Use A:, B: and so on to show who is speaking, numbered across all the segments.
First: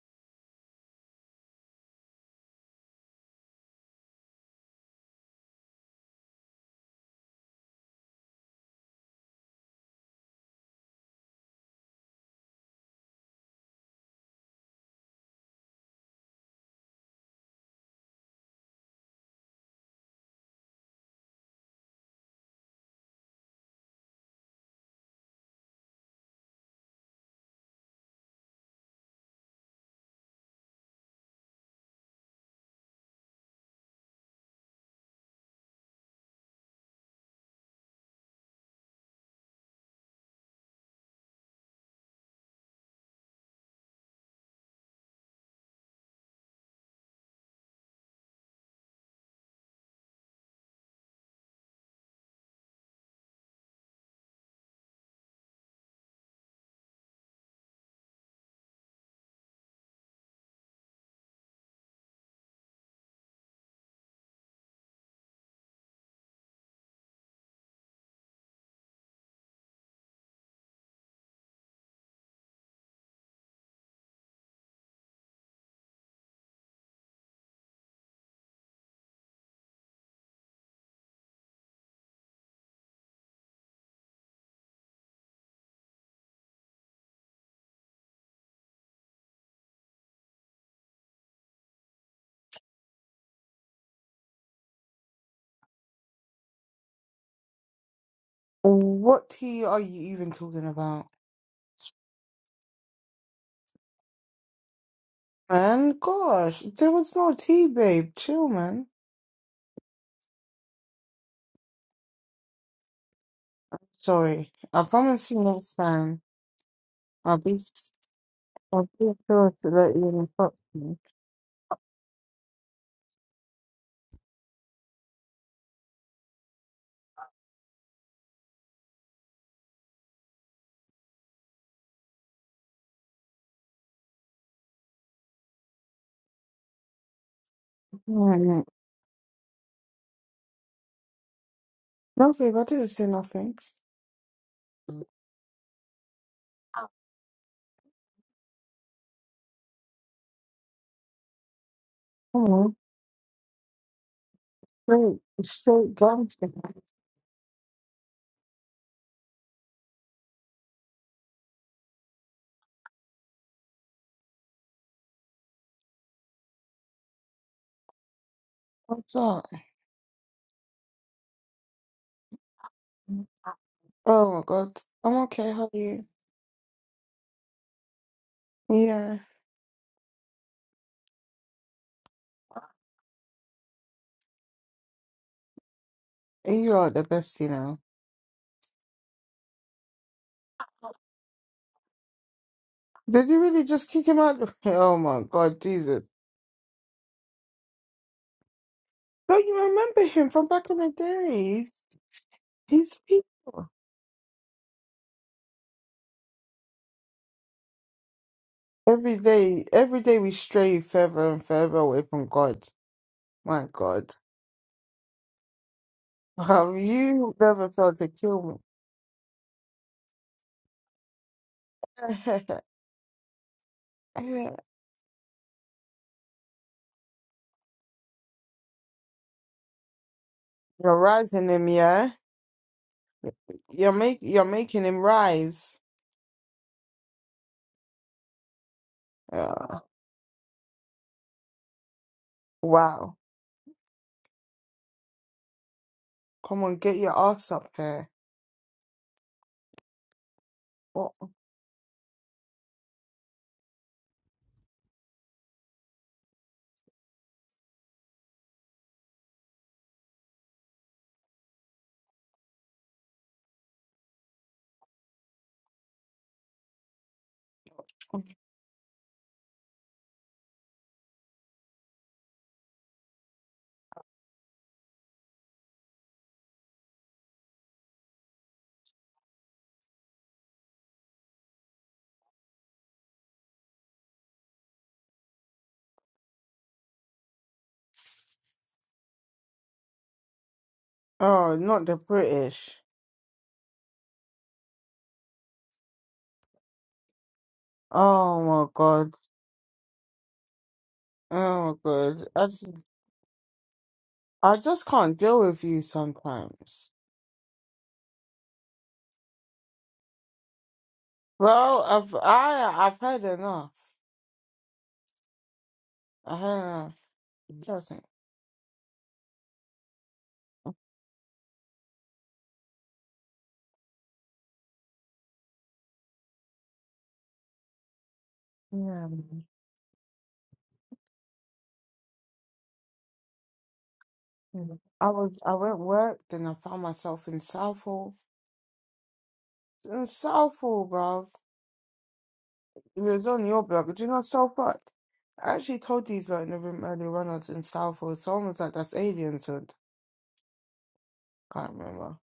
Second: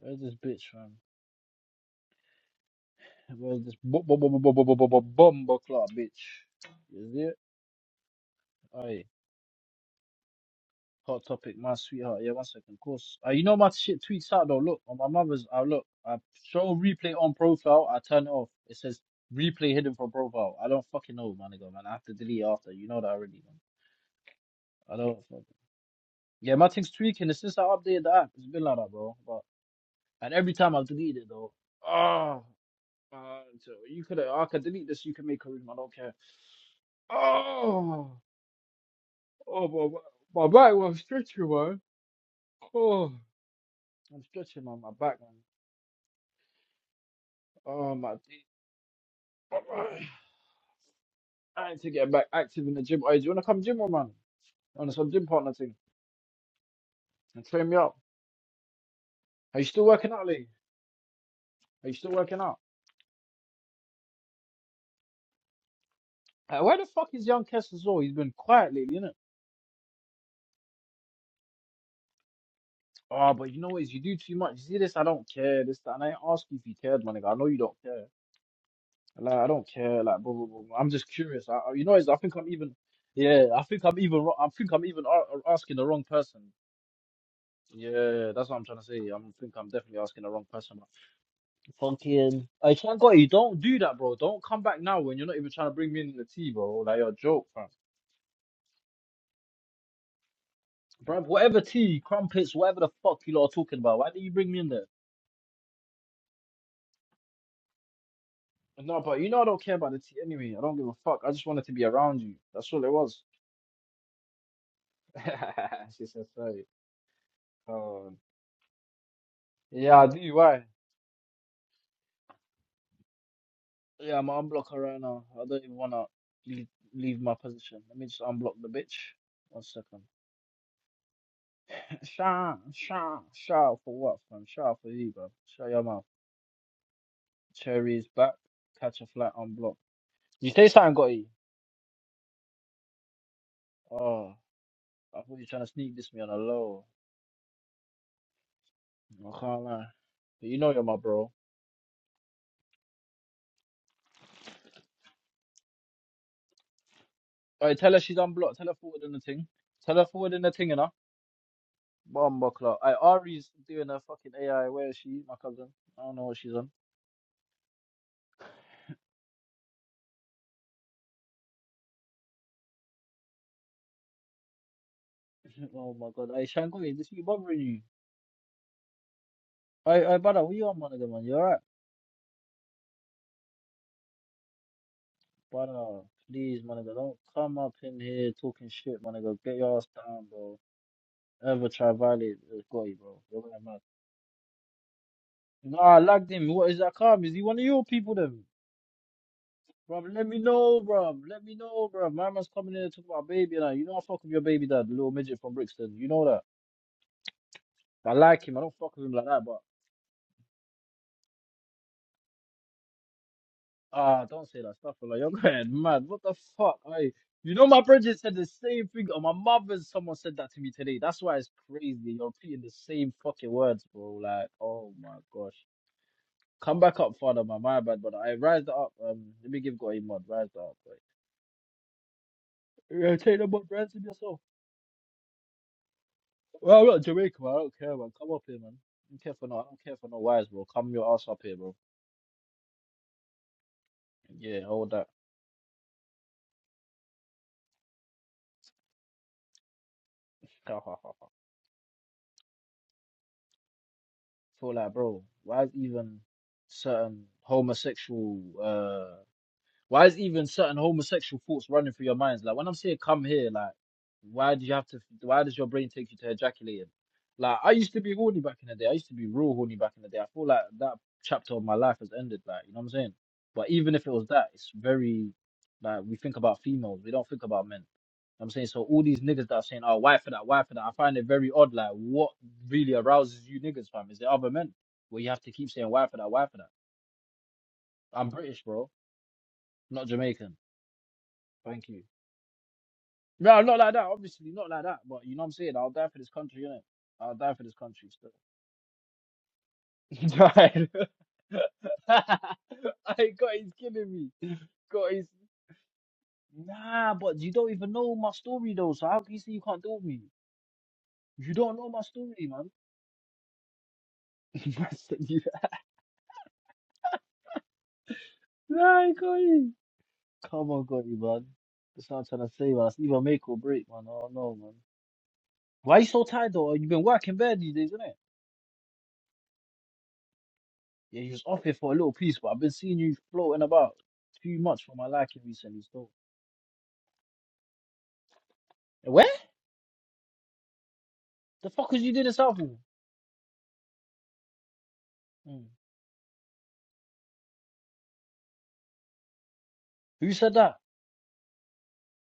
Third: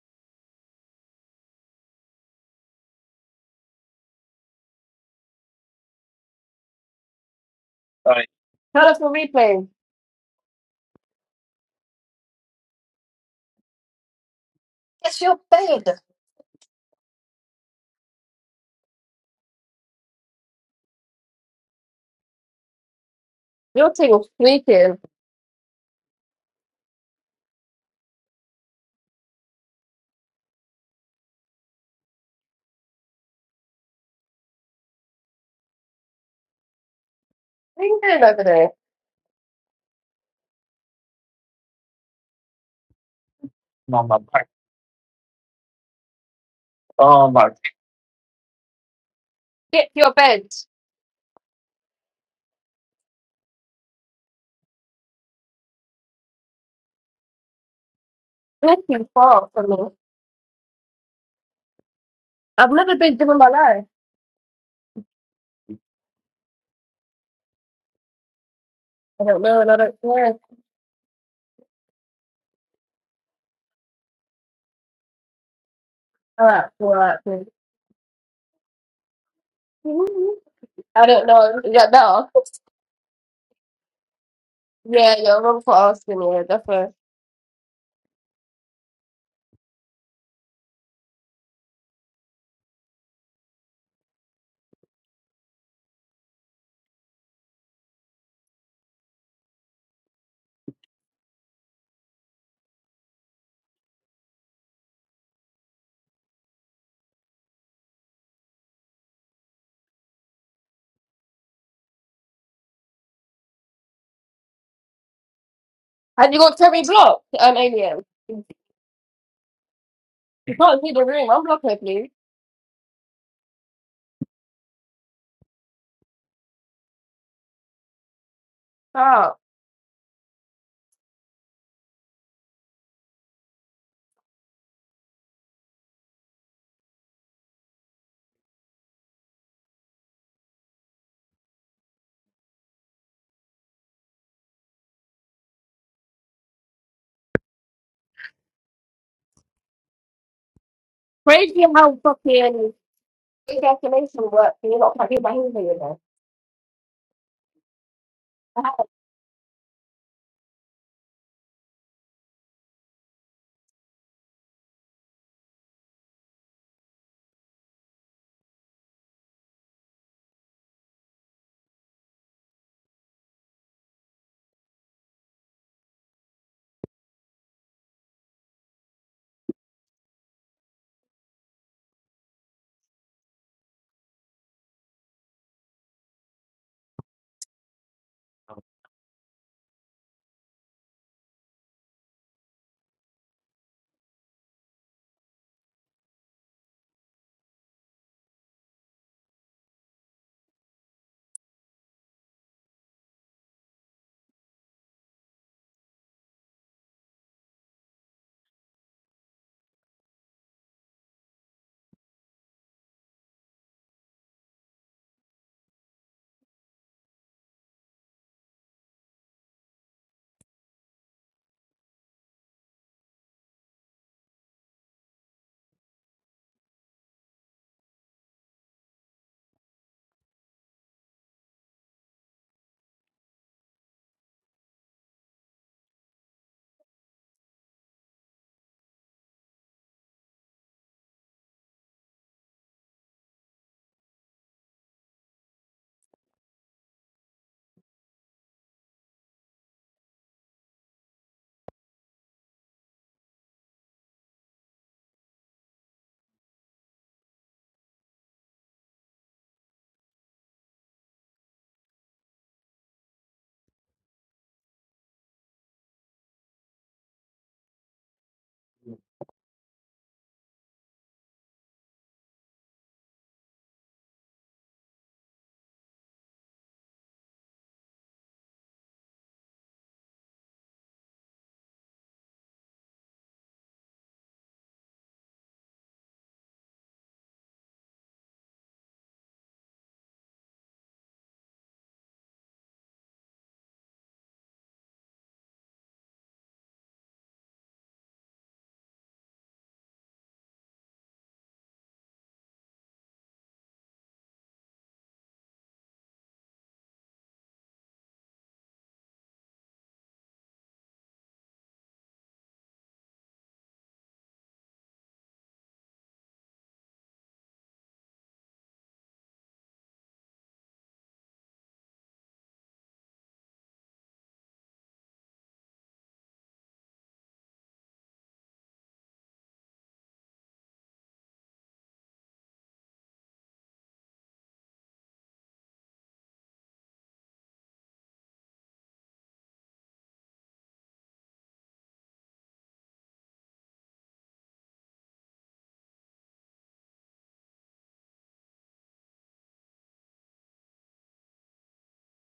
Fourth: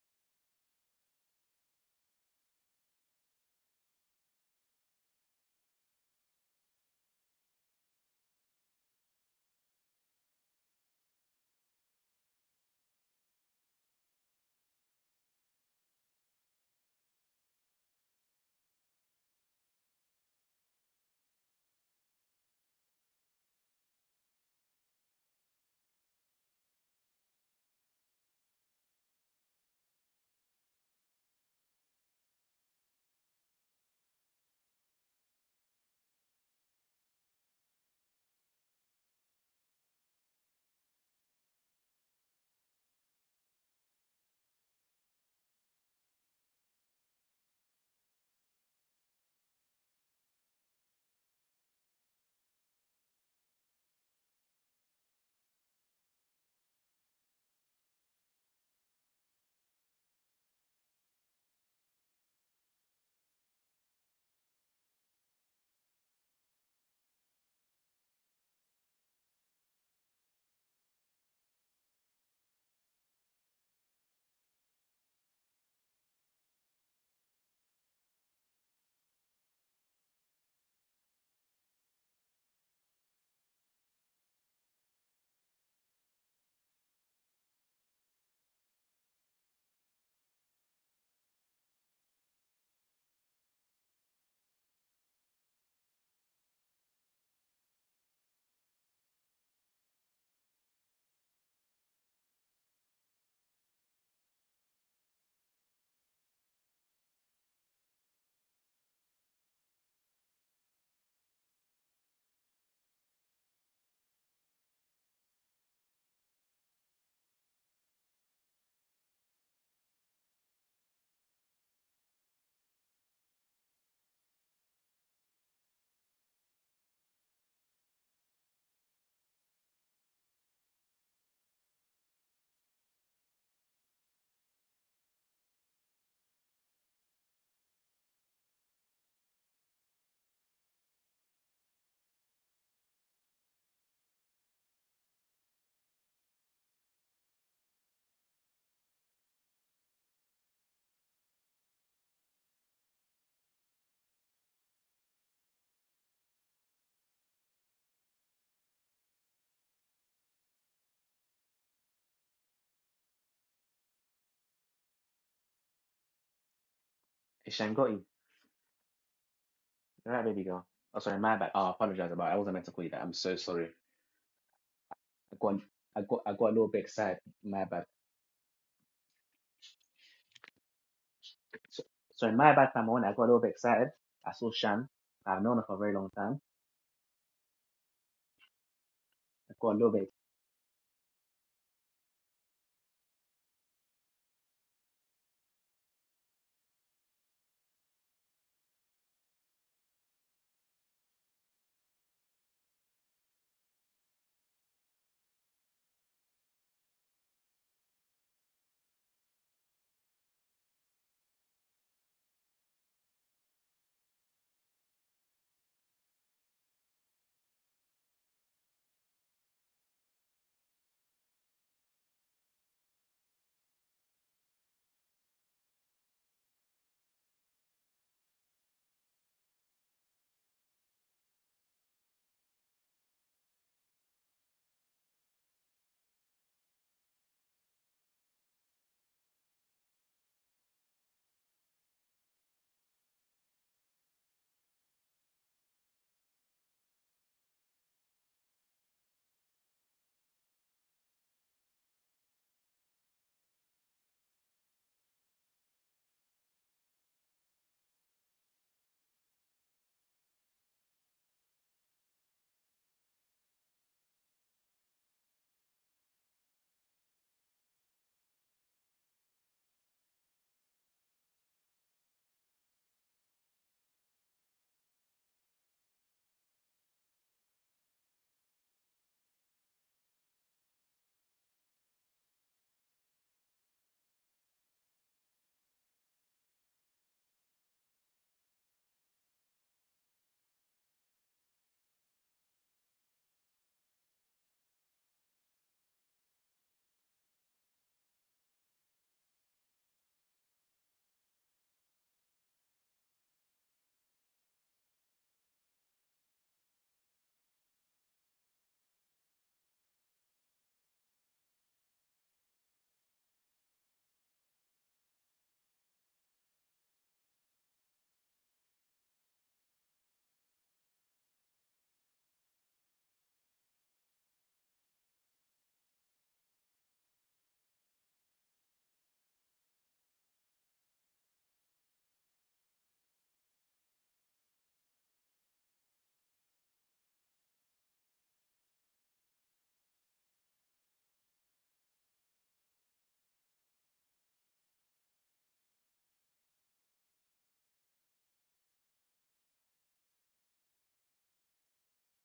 A: Where's this bitch, fam? Where's this bu- bu- bu- bu- bu- bu- bu- bu- bu- bumbo clock, bitch? Is it?
B: Sorry, Cut up
A: Aye.
B: for replay.
A: Hot topic, my sweetheart. Yeah, one second. Of course. Uh, you know my shit tweets out though. Look, on my mother's. I look. I show replay on profile. I turn it off. It says replay hidden from profile. I don't fucking know, my nigga, man. I have to delete it after. You know that already, man.
B: Your thing was
A: I
B: sneaking.
A: don't fucking. Yeah, my thing's tweaking. It's since I updated the app. It's been like that, bro. But and every time I've deleted it though. Oh, man. So you could. I could delete this. You can make a room. I don't care.
B: What are you
A: Oh,
B: doing over there?
A: oh, my, my back was stretching, man. Oh,
B: No, am my
A: I'm
B: back.
A: stretching on my back, man.
B: Oh my.
A: Oh, my teeth.
B: Get to your bed.
A: I need to get back active in the gym. Hey, do you want to come gym, with, man? On some gym partner thing and train me up.
B: Thank you far
A: Are you
B: from me.
A: still working out, Lee? Are you still working out?
B: I've never been given my life.
A: Uh, where the fuck is young Kes as well? He's been quiet lately, innit?
B: I don't know and I don't care.
A: Oh, but you know what? is You do too much. You see this? I don't care. This, that. And I ain't ask you
B: Alright,
A: if you cared, my
B: alright,
A: nigga. I know
B: then.
A: you don't care. Like I don't care. Like blah blah blah. blah. I'm
B: I
A: just
B: don't
A: curious. I,
B: know. Is
A: I- you
B: that
A: know, it's- I
B: better?
A: think I'm even. Yeah, I think I'm even. wro- I think I'm even
B: Yeah, you're
A: a-
B: wrong for
A: asking the wrong
B: asking me.
A: person.
B: Yeah, that's fair.
A: Yeah, that's what I'm trying to say. i think I'm definitely asking the wrong person. Fucking, I can't go. You don't do that, bro. Don't come back now when you're not even trying to bring me in the tea, bro. Like you're a joke, fam.
C: What tea are you even talking about?
A: Bro, whatever tea, crumpets, whatever the fuck you lot are talking about. Why did you bring me in there?
C: Man, gosh, there was no tea, babe. Chill, man.
A: No, but you know I don't care about the tea anyway. I don't give a fuck. I just wanted to be around you. That's all it was.
C: Sorry. I promise you next
A: She
C: time.
A: said
B: Have you got
A: sorry.
B: Terry blocked?
C: I'll be
B: An alien.
A: Oh.
C: I'll be sure to let
A: Yeah, I
C: you in
A: do.
C: fuck
B: You
A: Why?
B: can't see
C: me.
B: the room. Unblock her, please.
A: Yeah, I'm gonna unblock her right now. I don't even wanna leave, leave my position. Let me just unblock the bitch.
B: Oh,
A: One second. Sha, sha, sha for what, fam? Sha for you, bro. Shut your mouth. Cherry's back.
C: Mm.
A: Catch a flat, unblock. You say something, got you?
C: No, babe, I didn't say nothing.
A: Oh,
C: Come
A: I thought you were trying to sneak this me on a low. I can't lie. But you know you're my bro.
B: crazy how fucking
C: on,
B: ejaculation works. and You're not
C: straight,
B: fucking behaving
C: straight gangster.
A: Alright, tell her she's unblocked.
B: again.
A: Tell her forward in the thing. Tell her forward in the thing, you know? Bomb buckler. I Ari's doing her fucking AI. Where is she? My cousin. I don't know what she's on.
D: Hisham got you.
C: What's up?
D: All right, baby girl. Oh, sorry, my bad. Oh, I apologize about it. I wasn't meant to call you that. I'm so sorry.
C: Oh my god. I'm
D: I
C: okay,
D: got,
C: how are
A: Oh
D: I
C: you?
A: my
D: got,
A: god.
D: I got
A: Hey
D: a little
A: Shango,
D: bit
A: this
D: excited.
A: keep bothering
D: My
A: you.
D: bad.
C: Yeah.
A: Hey, hey brother, where you at, my nigga, man? You alright?
D: So, sorry, my bad, Famone. I got a little bit excited. I saw Shan. I've known her for a very
A: Brother,
D: long time.
A: please,
C: You
A: my
C: are
A: nigga,
C: the
A: don't
C: best, you
A: come up
C: know.
A: in here talking shit, my nigga.
D: I
A: Get
D: got
A: your
D: a
A: ass
D: little bit
A: down, bro. Ever try violate it's got you, bro.
C: Did you
A: You're going
C: really
A: mad.
C: just kick him out? Oh my god,
A: Nah, I
C: Jesus.
A: lagged him. What is that calm? Is he one of your people then?
C: Don't you
A: Bro,
C: remember
A: let
C: him
A: me
C: from back in
A: know,
C: the
A: bro. Let me
C: day?
A: know, bro. My man's coming in here
C: He's
A: talking about baby and
C: people.
A: that. You know I fuck with your baby dad, the little midget from Brixton. You know that. I like him. I don't fuck with him
C: Every
A: like that, but
C: day, every day we stray further and further away from God. My God.
A: Ah, don't say that stuff, like you're going mad. What the
C: Have
A: fuck? I,
C: you
A: you know,
C: never
A: my
C: felt to
A: brother said the
C: kill
A: same thing. Or my mother, someone said that to me today. That's why it's crazy.
C: me?
A: You're repeating the same fucking words, bro. Like,
C: you're
A: oh my gosh. Come back up, father, man. My bad, but I rise up. Um, let me give God a mod. Rise up,
C: rising him, yeah?
A: bro. Yeah, take the mod.
C: You're
A: Rise him
C: make
A: yourself.
C: you're making him rise.
A: Well, I'm not Jamaican, man. I don't care, man. Come up here, man. I don't care for no. I
C: Yeah.
A: don't care for no wise, bro. Come your ass up here, bro.
C: wow.
A: Yeah, hold that.
C: Come on, get your ass up here. What?
A: feel like, bro, why is even certain homosexual uh why is even certain homosexual thoughts running through your minds? Like when I'm saying come here, like why do you have to? Why does your brain take you to ejaculating? Like I used to be horny back in the day. I used to be real horny back in the day. I feel like that chapter of my life has ended. Like you know what I'm saying. But even if it was that, it's very like we think about females. We don't think about men. You know what I'm saying so. All these niggas that are saying, "Oh, why for that? Why for that?" I find it very odd. Like, what really arouses you niggas, fam? Is it other men? Where you have to keep saying, "Why for that? Why for that?" I'm British, bro, not Jamaican.
C: Oh, not
A: Thank
C: the
A: you.
C: British.
A: No, not like that. Obviously, not like that. But you know what I'm saying. I'll die for this country, innit? I'll die for this country still.
C: Oh my God.
A: Right.
C: Oh my God. I just,
A: I got he's killing me.
C: I just
A: Got
C: can't
A: his
C: deal with you sometimes.
A: nah, but you don't even know my story though. So how can you say you can't deal with me? You don't
C: Well,
A: know my
C: I've
A: story, man.
C: I I've heard enough.
A: Man said you-
C: I heard enough. Trust me.
A: nah, got Come on, got you, man. That's what I'm trying to say, man. It's either make or break, man. I don't know, man. Why you so tired though? You've been working bad these days, innit?
C: Yeah.
A: Yeah, you was off here for a little piece, but I've been seeing you floating about too
C: yeah.
A: much for my
C: I was
A: liking
C: I went
A: recently. Still,
C: worked and I found myself in Southall.
A: where
C: In Southall, bruv.
A: the fuck was you doing in Southall?
C: It was on your blog. Do you know Southport? I
A: Mm.
C: actually told these like, in the room earlier when I was in Southall. Someone was like, "That's aliens." I
A: Who said that?
C: can't remember.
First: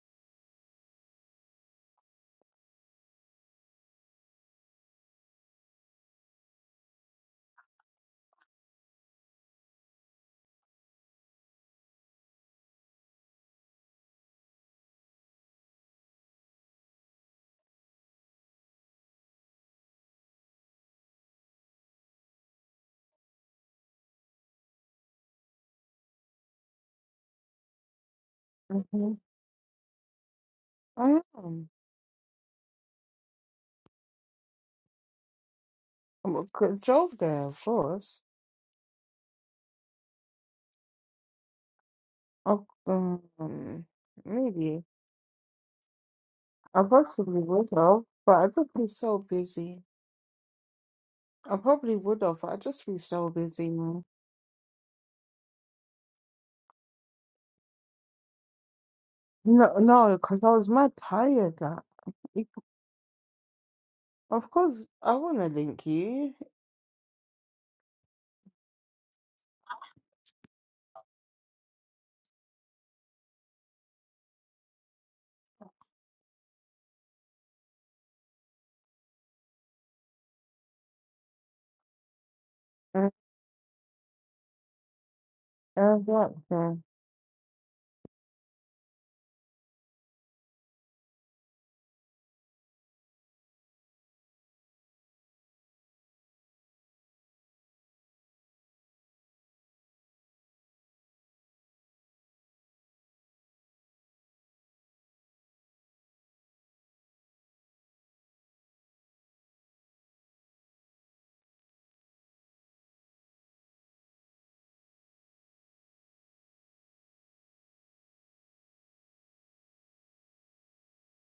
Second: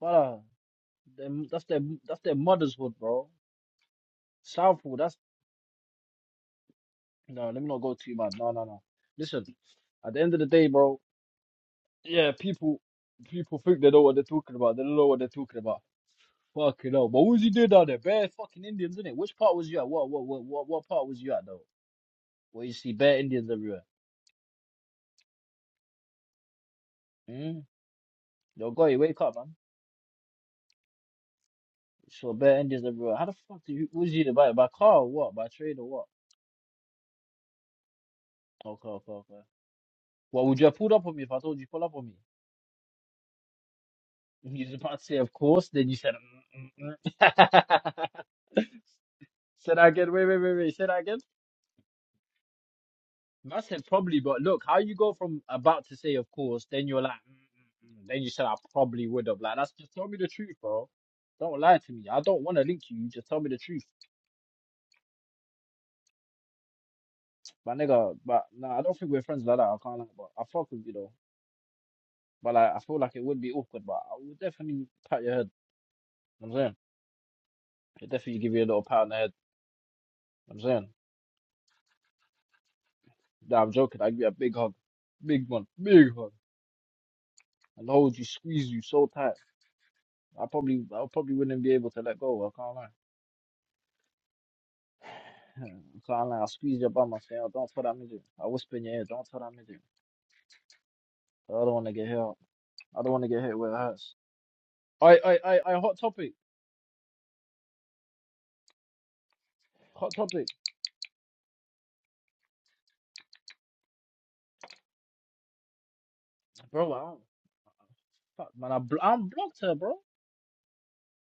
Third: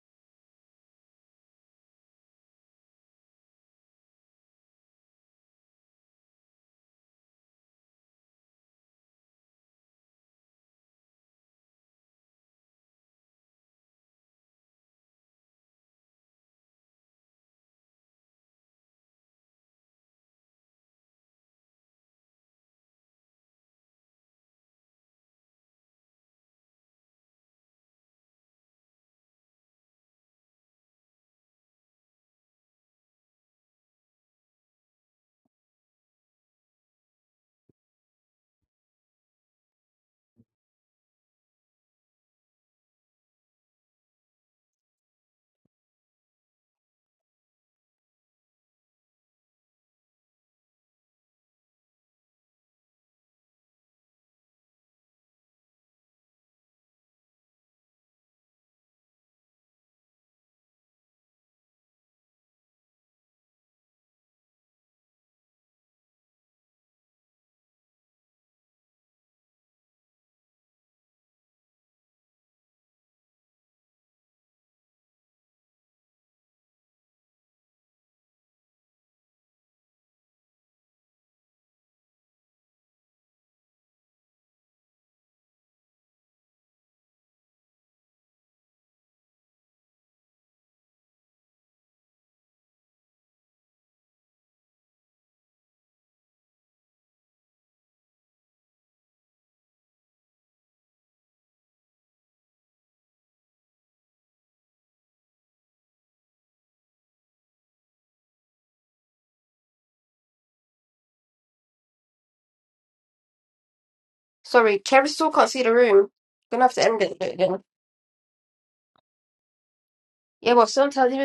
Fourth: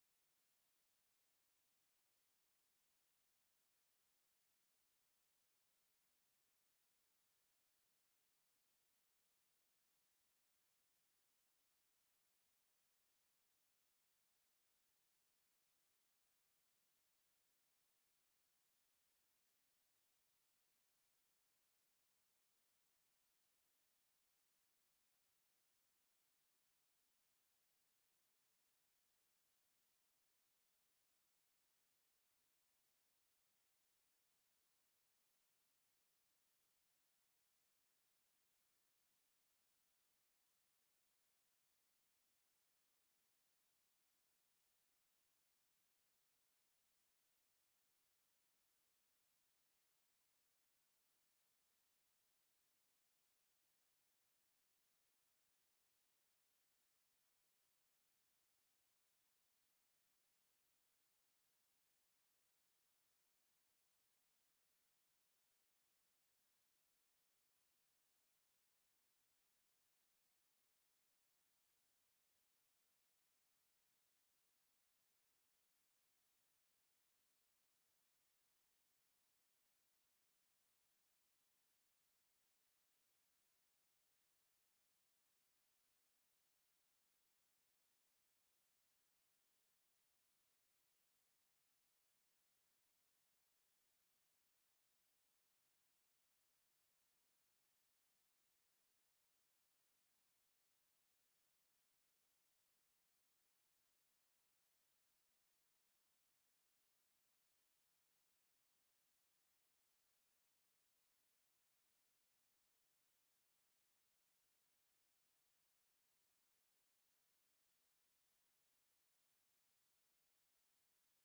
A: Wow, them, that's their that's their mother's hood, bro. Southall, that's no. Let me not go too mad. No, no, no. Listen, at the end of the day, bro. Yeah, people people think they know what they're talking about. They don't know what they're talking about. Fucking hell. But what was you doing down there? Bare fucking Indians, innit? Which part was you at? What what what what, what part was you at though? Where you see bare Indians everywhere. Mm? Yo, go,
C: Mm-hmm.
A: wake up, man.
C: I am.
A: So bad Indians everywhere. How the fuck do you? Was you to buy it by car or what? By train or what?
C: I drove there, of course.
A: Okay, okay, okay. Well, would you have pulled up on me if I told you pull up on me?
C: I, um,
A: You was
C: maybe
A: about to say of course. Then you said,
C: I
A: mm, mm,
C: possibly would have,
A: mm.
C: but I just been so busy.
A: said I again. Wait, wait, wait, wait. Said I again.
C: I probably would have. I'd just be so
A: I
C: busy,
A: said
C: man.
A: probably, but look, how you go from about to say of course, then you're like, mm, mm, mm. then you said I probably would have. Like that's
C: No,
A: just tell
C: no,
A: me the
C: because I
A: truth,
C: was
A: bro.
C: mad tired.
A: Don't lie
C: Like,
A: to me. I don't
C: it-
A: want to link you. You just tell me the truth,
C: of course, I want to link you.
A: my nigga. But nah, I don't think we're friends like that. I can't lie, but I fuck with you though. But like, I feel like it would be awkward, but I would definitely pat your head. You know what I'm saying, it definitely give you a little pat on the head. You know what I'm saying,
C: Uh,
A: nah, I'm joking. I give you a big hug, big one,
C: uh,
A: big hug,
C: what?
A: and hold you, squeeze you so tight. I probably, I probably wouldn't be able to let go. I can't lie. I can't lie. I squeeze your bum. I say, oh, don't tell that midget. I whisper in your ear, don't tell that midget. I don't want to get hit. I don't want to get hit where it hurts. I, I, I, I. Hot topic, hot topic,
B: Sorry, Terry still can't see the room. Gonna have to
A: bro. I
B: end it
A: don't,
B: again.
A: fuck, man. I, bl- I'm blocked her, bro.
B: Yeah, well, sometimes even